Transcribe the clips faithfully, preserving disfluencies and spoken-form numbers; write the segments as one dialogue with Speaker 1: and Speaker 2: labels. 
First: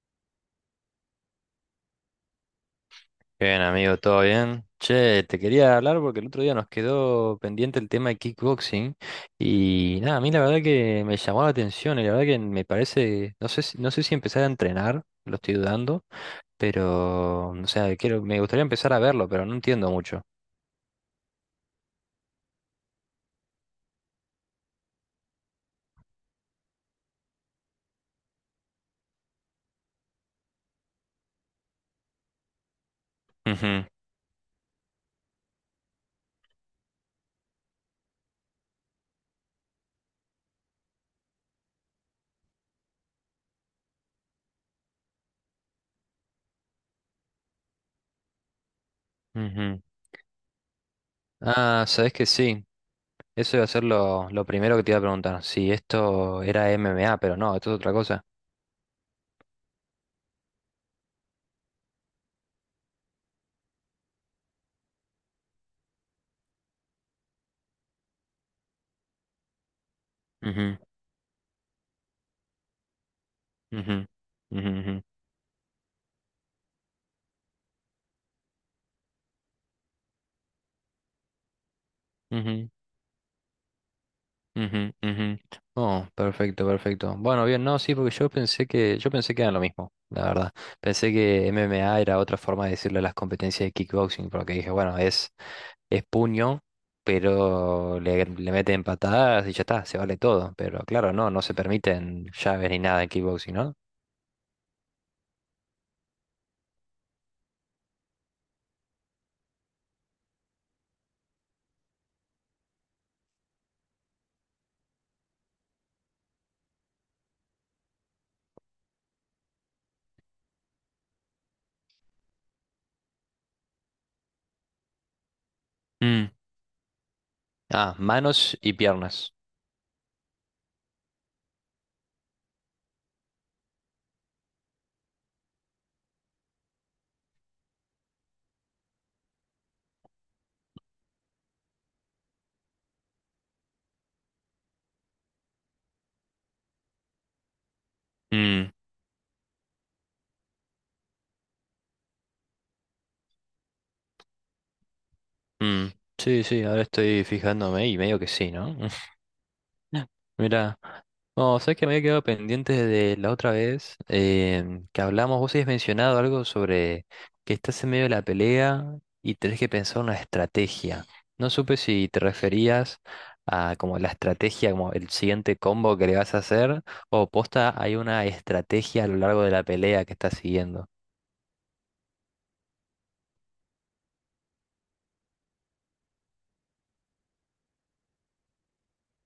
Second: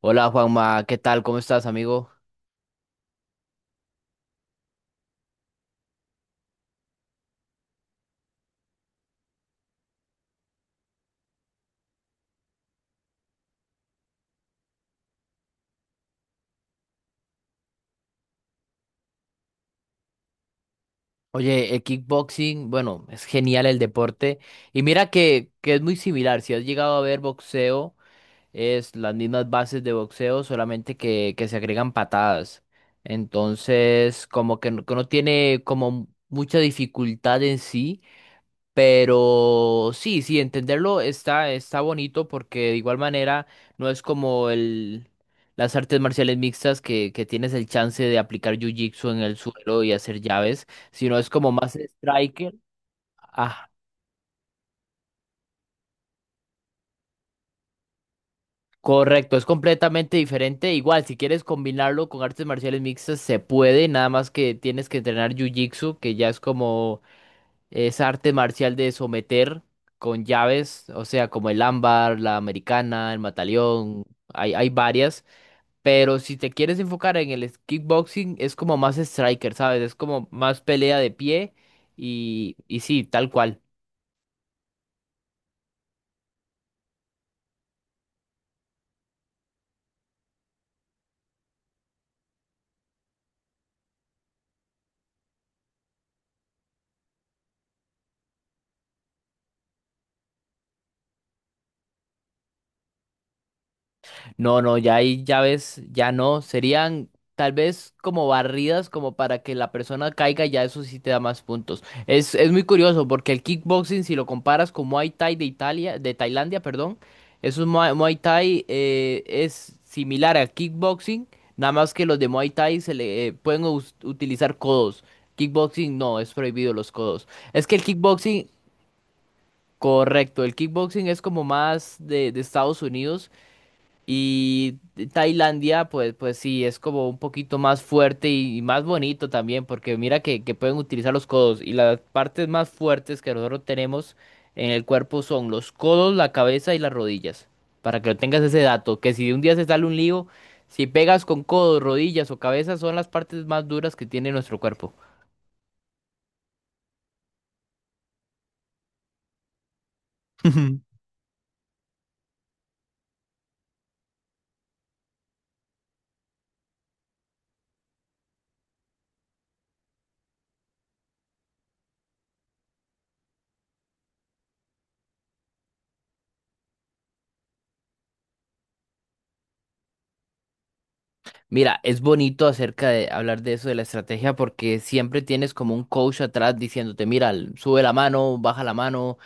Speaker 1: Hola Juanma, ¿qué tal? ¿Cómo estás, amigo?
Speaker 2: Bien, amigo, ¿todo bien? Che, te quería hablar porque el otro día nos quedó pendiente el tema de kickboxing y nada, a mí la verdad que me llamó la atención y la verdad que me parece, no sé si, no sé si empezar a entrenar, lo estoy dudando, pero, o sea, quiero, me gustaría empezar a verlo, pero no entiendo mucho.
Speaker 1: Oye, el kickboxing, bueno, es genial el deporte. Y mira que, que es muy similar. Si has llegado a ver boxeo, es las mismas bases de boxeo, solamente que, que se agregan patadas.
Speaker 2: Ujú,
Speaker 1: Entonces, como que no, que no tiene como mucha dificultad en sí. Pero sí, sí, entenderlo está, está bonito porque de igual manera no es como el, las artes marciales mixtas que, que tienes el chance de aplicar jiu-jitsu en el
Speaker 2: ujú.
Speaker 1: suelo y hacer llaves, sino es como más
Speaker 2: Ah, sabes que
Speaker 1: striker.
Speaker 2: sí, eso iba a
Speaker 1: Ah,
Speaker 2: ser lo, lo primero que te iba a preguntar, si esto era M M A, pero no, esto es otra cosa.
Speaker 1: correcto, es completamente diferente. Igual, si quieres combinarlo con artes marciales mixtas, se puede, nada más que tienes que entrenar jiu-jitsu, que ya es como es arte marcial de someter con
Speaker 2: Ujú,
Speaker 1: llaves, o sea, como el ámbar, la americana, el mataleón,
Speaker 2: ujú,
Speaker 1: hay, hay
Speaker 2: ujú, ujú,
Speaker 1: varias, pero si te quieres enfocar en el es- kickboxing, es como más striker, ¿sabes? Es como más pelea de pie y,
Speaker 2: ujú.
Speaker 1: y sí, tal cual.
Speaker 2: Ujú, ujú. Oh, perfecto, perfecto. Bueno, bien, no, sí, porque yo pensé que, yo pensé que era lo mismo, la verdad. Pensé que M M A era otra forma de decirle a las competencias de kickboxing, porque dije, bueno, es, es puño, pero le, le meten patadas y ya está, se vale todo. Pero claro, no, no se permiten llaves ni nada en kickboxing, ¿no?
Speaker 1: No, no, ya hay llaves, ya no. Serían tal vez como barridas, como para que la persona caiga, ya eso sí te da más puntos. Es, es muy curioso porque el kickboxing, si lo comparas con Muay Thai de Italia, de Tailandia, perdón, eso es Muay, Muay Thai eh, es similar al kickboxing, nada más que los de Muay Thai se le eh, pueden us- utilizar codos. Kickboxing no,
Speaker 2: Mm.
Speaker 1: es prohibido los codos. Es que el
Speaker 2: Ah,
Speaker 1: kickboxing,
Speaker 2: manos y piernas.
Speaker 1: correcto, el kickboxing es como más de, de Estados Unidos y Tailandia, pues, pues sí, es como un poquito más fuerte y, y más bonito también, porque mira que, que pueden utilizar los codos. Y las partes más fuertes que nosotros tenemos en el cuerpo son los codos, la cabeza y las rodillas. Para que lo tengas ese
Speaker 2: Mm,
Speaker 1: dato, que si un día se sale un lío, si pegas con codos, rodillas o cabeza, son las partes más duras que tiene nuestro cuerpo.
Speaker 2: mm. Sí, sí, ahora estoy fijándome y medio que sí, ¿no? Mira, no, sabes que me había quedado pendiente de la otra vez em, que hablamos. Vos habías mencionado algo sobre que estás en medio de la pelea y tenés que pensar una estrategia. No supe si te referías a como la estrategia, como el siguiente combo que le vas a hacer, o posta hay una estrategia a lo largo de la pelea que estás siguiendo.
Speaker 1: Mira, es bonito acerca de hablar de eso de la estrategia porque siempre tienes como un coach atrás diciéndote, mira, l- sube la mano, baja la mano,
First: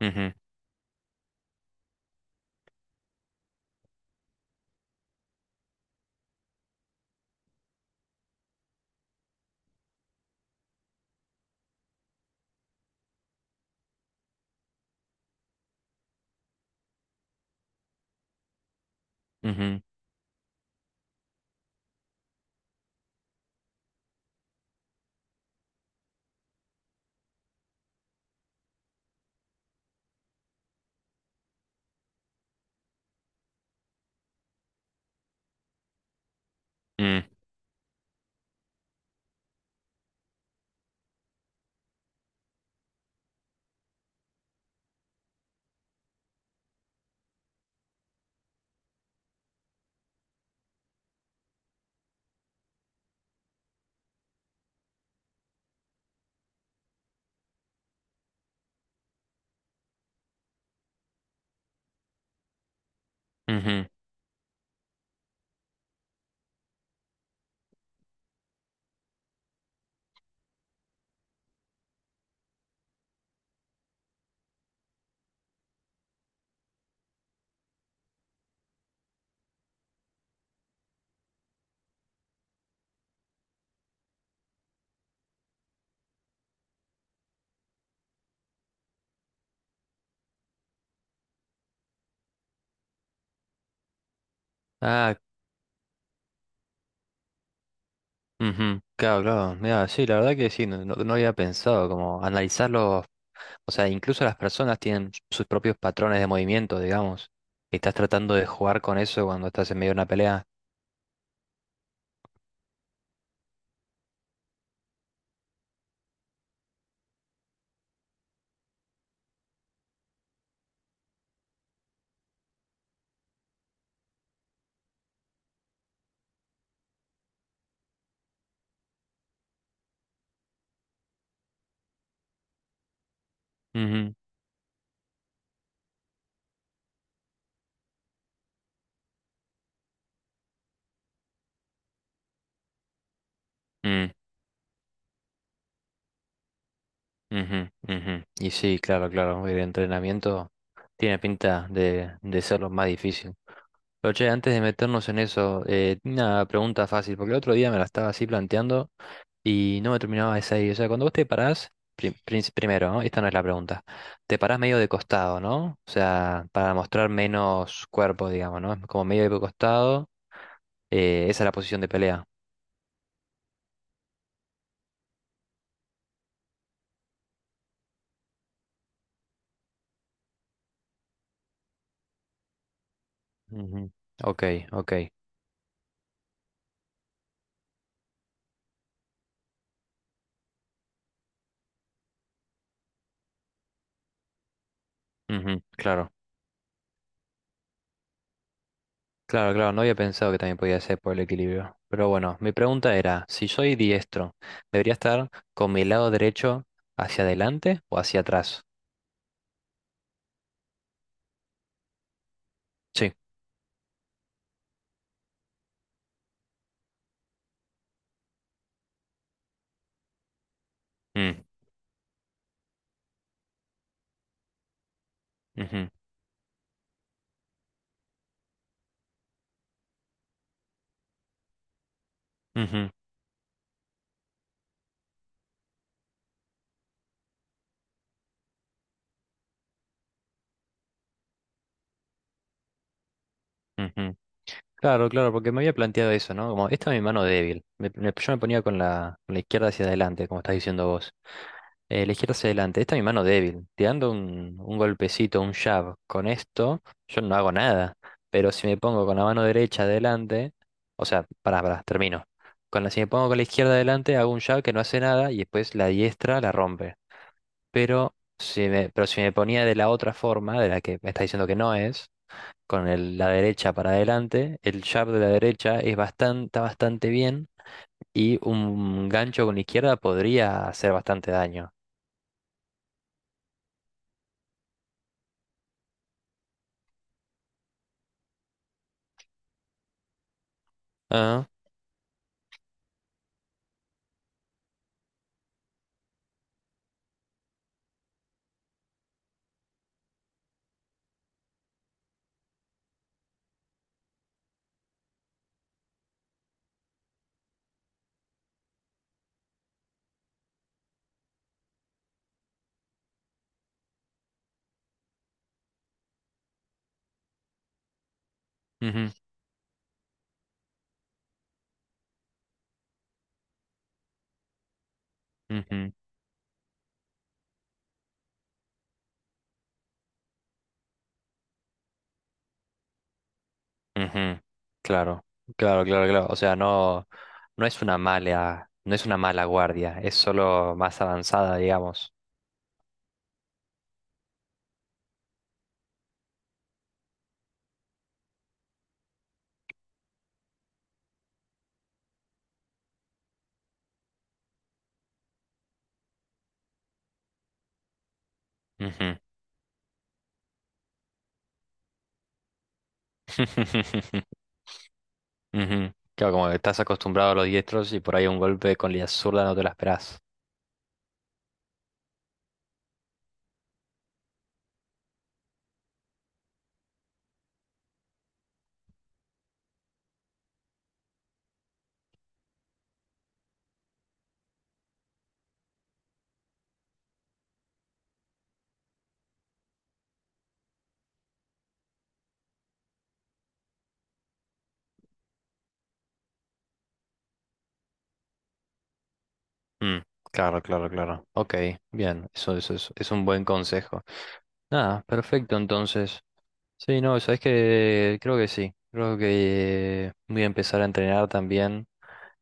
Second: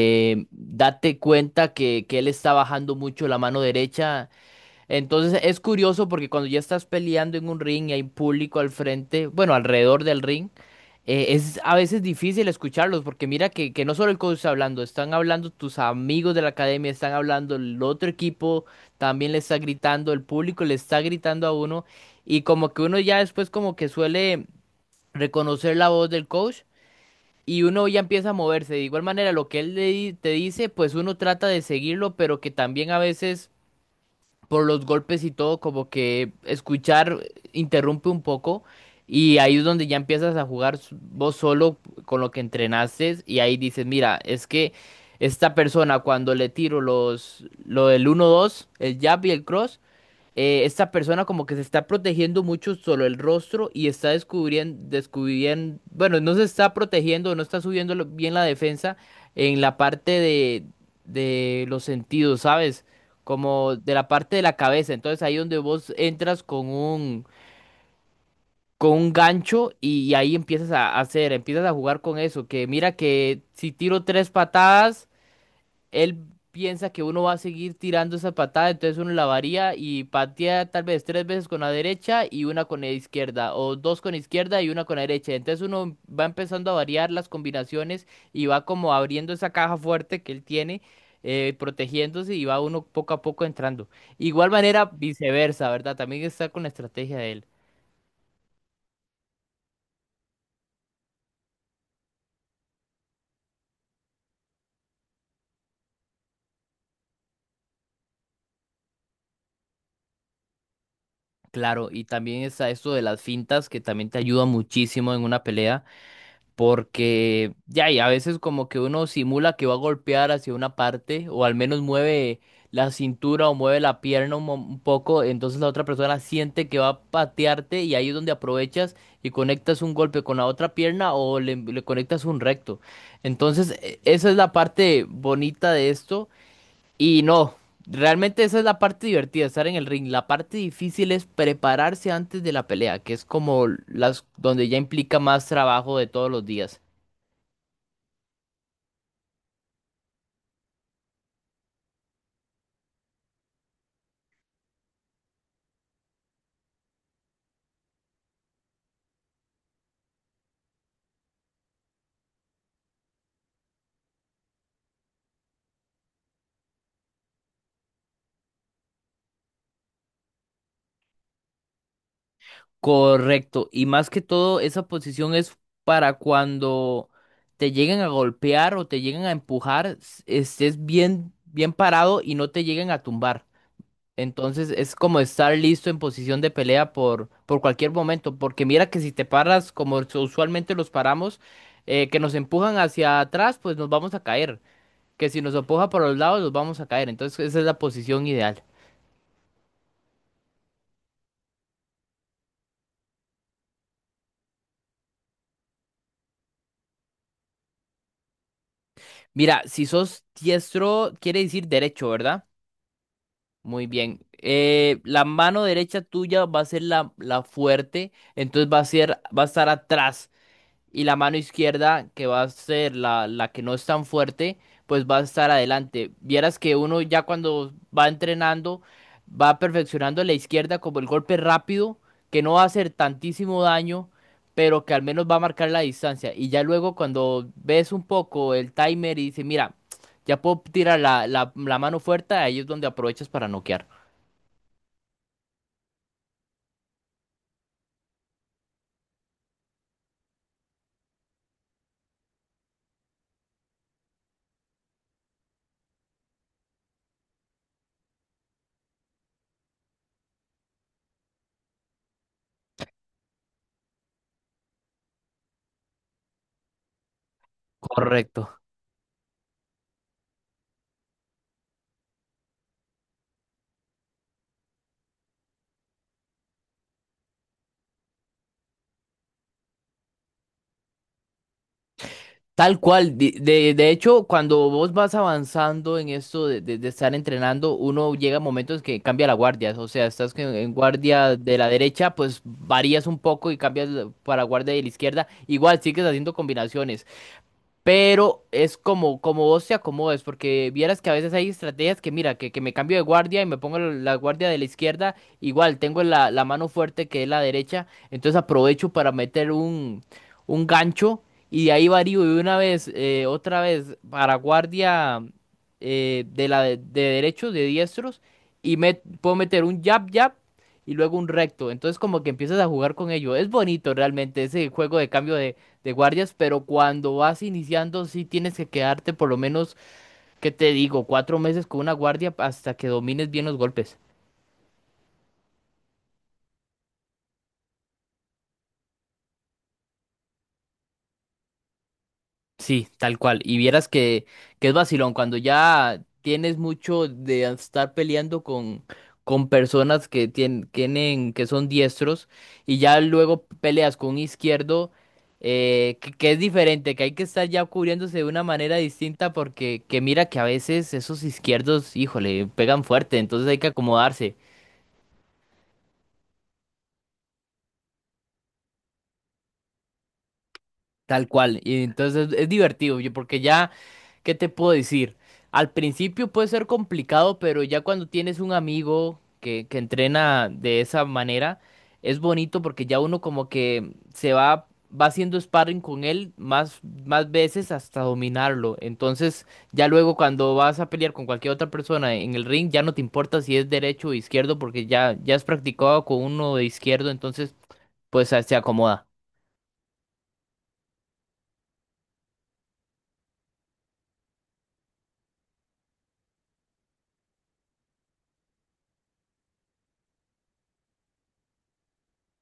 Speaker 2: Ujú,
Speaker 1: date cuenta que, que él está bajando mucho la mano derecha, entonces es curioso porque cuando ya estás peleando en un ring y hay público al frente, bueno, alrededor del ring, eh, es a veces difícil escucharlos porque mira que, que no solo el coach está hablando, están hablando tus amigos de la academia, están hablando el otro equipo, también le está
Speaker 2: ujú,
Speaker 1: gritando, el público le está gritando a uno y como que uno ya después como que suele reconocer la voz del coach y uno ya empieza a moverse. De igual manera, lo que él le di- te dice, pues uno trata de seguirlo, pero que también a veces por los golpes y todo, como que escuchar
Speaker 2: mm,
Speaker 1: interrumpe un poco y ahí es donde ya empiezas a jugar s- vos solo con lo que entrenaste y ahí dices, mira, es que esta persona cuando le tiro los, lo del uno dos el jab y el cross, eh, esta persona como que se está protegiendo mucho solo el rostro y está descubriendo, descubriendo, bueno, no se está protegiendo, no está subiendo lo- bien la defensa en la parte de, de los sentidos, ¿sabes? Como
Speaker 2: ujú.
Speaker 1: de la parte de la cabeza. Entonces ahí donde vos entras con un, con un gancho y, ahí empiezas a hacer, empiezas a jugar con eso, que mira que si tiro tres patadas él piensa que uno va a seguir tirando esa patada, entonces uno la varía y patea tal vez tres veces con la derecha y una con la izquierda, o dos con izquierda y una con la derecha. Entonces uno va empezando a variar las combinaciones y va como abriendo esa caja fuerte que él tiene, eh, protegiéndose y va uno poco a poco entrando. Igual manera,
Speaker 2: Ah,
Speaker 1: viceversa, ¿verdad? También está con la estrategia de él.
Speaker 2: ujú, claro, claro. Mira, sí, la verdad que sí, no, no- no había pensado como analizarlo. O sea, incluso las personas tienen sus propios patrones de movimiento, digamos. Y estás tratando de jugar con eso cuando estás en medio de una pelea.
Speaker 1: Claro, y también está esto de las fintas que también te ayuda muchísimo en una pelea, porque ya, y a veces como que uno simula que va a golpear hacia una parte, o al menos mueve la cintura o mueve la pierna un, mo- un poco, entonces la otra persona siente que va a patearte y ahí es donde aprovechas y conectas un golpe con la otra pierna o le, le conectas un recto. Entonces, e-
Speaker 2: Ujú,
Speaker 1: esa es la parte bonita de esto y no, realmente esa es la parte divertida, estar en el ring. La parte difícil es prepararse antes de la pelea, que es como
Speaker 2: mm,
Speaker 1: las donde ya implica más trabajo de todos los días.
Speaker 2: ujú, ujú. Y sí, claro, claro. El entrenamiento tiene pinta de, de ser lo más difícil. Pero che, antes de meternos en eso, eh, una pregunta fácil, porque el otro día me la estaba así planteando y no me terminaba de salir. O sea, cuando vos te parás, prim- prin- primero, ¿no? Esta no es la pregunta. Te parás medio de costado, ¿no? O sea, para mostrar menos cuerpo, digamos, ¿no? Como medio de costado. Eh, esa es la posición de pelea.
Speaker 1: Correcto. Y más que todo, esa posición es para cuando te lleguen a golpear o te lleguen a empujar, s- estés bien, bien parado y no te lleguen a tumbar.
Speaker 2: Ujú. Ok,
Speaker 1: Entonces
Speaker 2: ok.
Speaker 1: es como estar listo en posición de pelea por, por cualquier momento. Porque mira que si te paras como us- usualmente los paramos, eh, que nos empujan hacia atrás, pues nos vamos a caer. Que si nos
Speaker 2: Ujú,
Speaker 1: empuja por
Speaker 2: claro,
Speaker 1: los lados, nos vamos a caer. Entonces esa es la posición ideal.
Speaker 2: claro, claro. No había pensado que también podía ser por el equilibrio. Pero bueno, mi pregunta era, si soy diestro, ¿debería estar con mi lado derecho hacia adelante o hacia atrás?
Speaker 1: Mira, si sos diestro, quiere decir derecho, ¿verdad?
Speaker 2: Sí.
Speaker 1: Muy bien. Eh, la mano derecha tuya va a ser la, la fuerte, entonces va a ser, va a estar atrás. Y la mano
Speaker 2: Mm,
Speaker 1: izquierda, que va a ser la, la que no es tan fuerte, pues va a estar
Speaker 2: ujú,
Speaker 1: adelante. Vieras que uno ya cuando va entrenando, va perfeccionando la izquierda como el golpe rápido, que no va a
Speaker 2: ujú,
Speaker 1: hacer tantísimo daño, pero que al menos va a marcar la distancia. Y ya luego cuando ves un poco el timer y dices, mira, ya puedo tirar la, la la mano fuerte, ahí es donde aprovechas para noquear.
Speaker 2: ujú, claro, claro, porque me había planteado eso, ¿no? Como, esta es mi mano débil. Me- me- yo me ponía con la, con la izquierda hacia adelante, como estás diciendo vos. Eh, la izquierda hacia adelante, esta es mi mano débil. Tirando un, un golpecito, un jab con esto, yo no hago nada. Pero si me pongo con la mano derecha adelante, o sea, pará, pará, termino. Con la, si me pongo con la izquierda adelante, hago un jab que no hace nada y después la diestra la rompe. Pero
Speaker 1: Correcto.
Speaker 2: si me, pero si me ponía de la otra forma, de la que me está diciendo que no es con el- la derecha para adelante, el jab de la derecha es bastante, está bastante bien y un gancho con la izquierda podría hacer bastante daño.
Speaker 1: Tal cual. De, de- de hecho, cuando vos vas avanzando en esto de, de- de estar entrenando, uno llega a momentos que cambia la guardia. O sea, estás que en guardia
Speaker 2: Ah,
Speaker 1: de la derecha, pues varías un poco y cambias la- para guardia de la izquierda. Igual sigues haciendo combinaciones. Pero es como, como vos te acomodes, porque vieras que a veces hay estrategias que, mira, que, que me cambio de guardia y me pongo la la guardia de la izquierda, igual tengo la, la mano fuerte que es la derecha, entonces aprovecho para meter un, un gancho y de ahí varío de una vez, eh, otra vez para guardia eh, de la de, de derechos, de diestros, y me,
Speaker 2: ujú,
Speaker 1: puedo meter un jab, jab y luego un recto, entonces como que empiezas a jugar con ello, es bonito realmente ese juego de cambio de de
Speaker 2: ujú,
Speaker 1: guardias, pero cuando vas iniciando sí tienes que quedarte por lo menos, ¿qué te digo? Cuatro meses con una guardia hasta que domines bien los golpes.
Speaker 2: ujú. Claro, claro, claro, claro. O sea, no, no es una mala, no es una mala guardia, es solo más avanzada, digamos.
Speaker 1: Sí, tal cual. Y vieras que, que es vacilón, cuando ya tienes mucho de estar peleando con, con personas que tien- tienen, que son diestros, y ya luego peleas con un izquierdo, eh, que, que es diferente, que hay que estar ya cubriéndose de una manera
Speaker 2: Ujú.
Speaker 1: distinta, porque que mira que a veces esos izquierdos, híjole, pegan fuerte, entonces hay que acomodarse.
Speaker 2: Ujú. Claro, como que estás acostumbrado a los diestros y por ahí un golpe con la zurda no te la esperás.
Speaker 1: Tal cual. Y entonces es divertido, yo, porque ya, ¿qué te puedo decir? Al principio puede ser complicado, pero ya cuando tienes un amigo que, que entrena de esa manera, es bonito porque ya uno como que se va, va haciendo sparring con él más, más veces hasta dominarlo. Entonces, ya luego cuando vas a pelear con cualquier otra persona en el ring, ya no te importa si es derecho o izquierdo, porque ya, ya has practicado con uno de izquierdo, entonces pues se acomoda.
Speaker 2: Mm, claro, claro, claro. Ok, bien, eso, eso es, es un buen consejo. Nada, perfecto, entonces. Sí, no, sabes que creo que sí. Creo que voy a empezar a entrenar también.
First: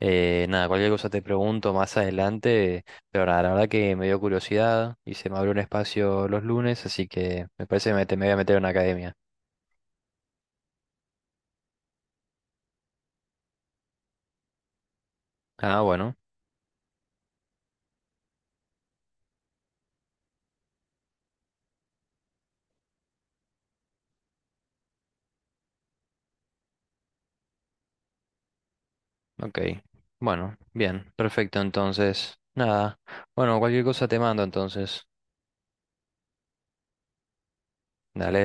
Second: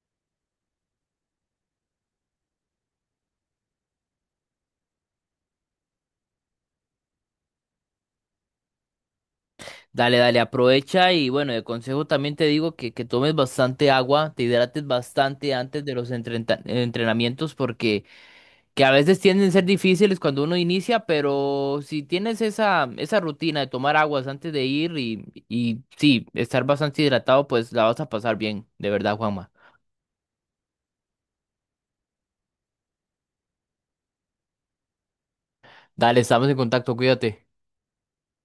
Speaker 2: Eh, nada, cualquier cosa te pregunto más adelante, pero nada, la verdad que me dio curiosidad y se me abrió un espacio los lunes, así que me parece que me, te- me voy a meter en una academia.
Speaker 1: Dale, dale, aprovecha y bueno, de consejo también te digo que, que tomes bastante agua, te hidrates bastante
Speaker 2: Ah,
Speaker 1: antes de los
Speaker 2: bueno,
Speaker 1: entreta- entrenamientos porque que a veces tienden a ser difíciles cuando uno inicia, pero si tienes esa, esa rutina de tomar aguas antes de ir y, y sí, estar bastante hidratado, pues la vas a pasar bien, de verdad, Juanma.
Speaker 2: ok. Bueno, bien, perfecto, entonces. Nada, bueno, cualquier cosa te mando entonces.
Speaker 1: Dale, estamos en contacto, cuídate.
Speaker 2: Dale.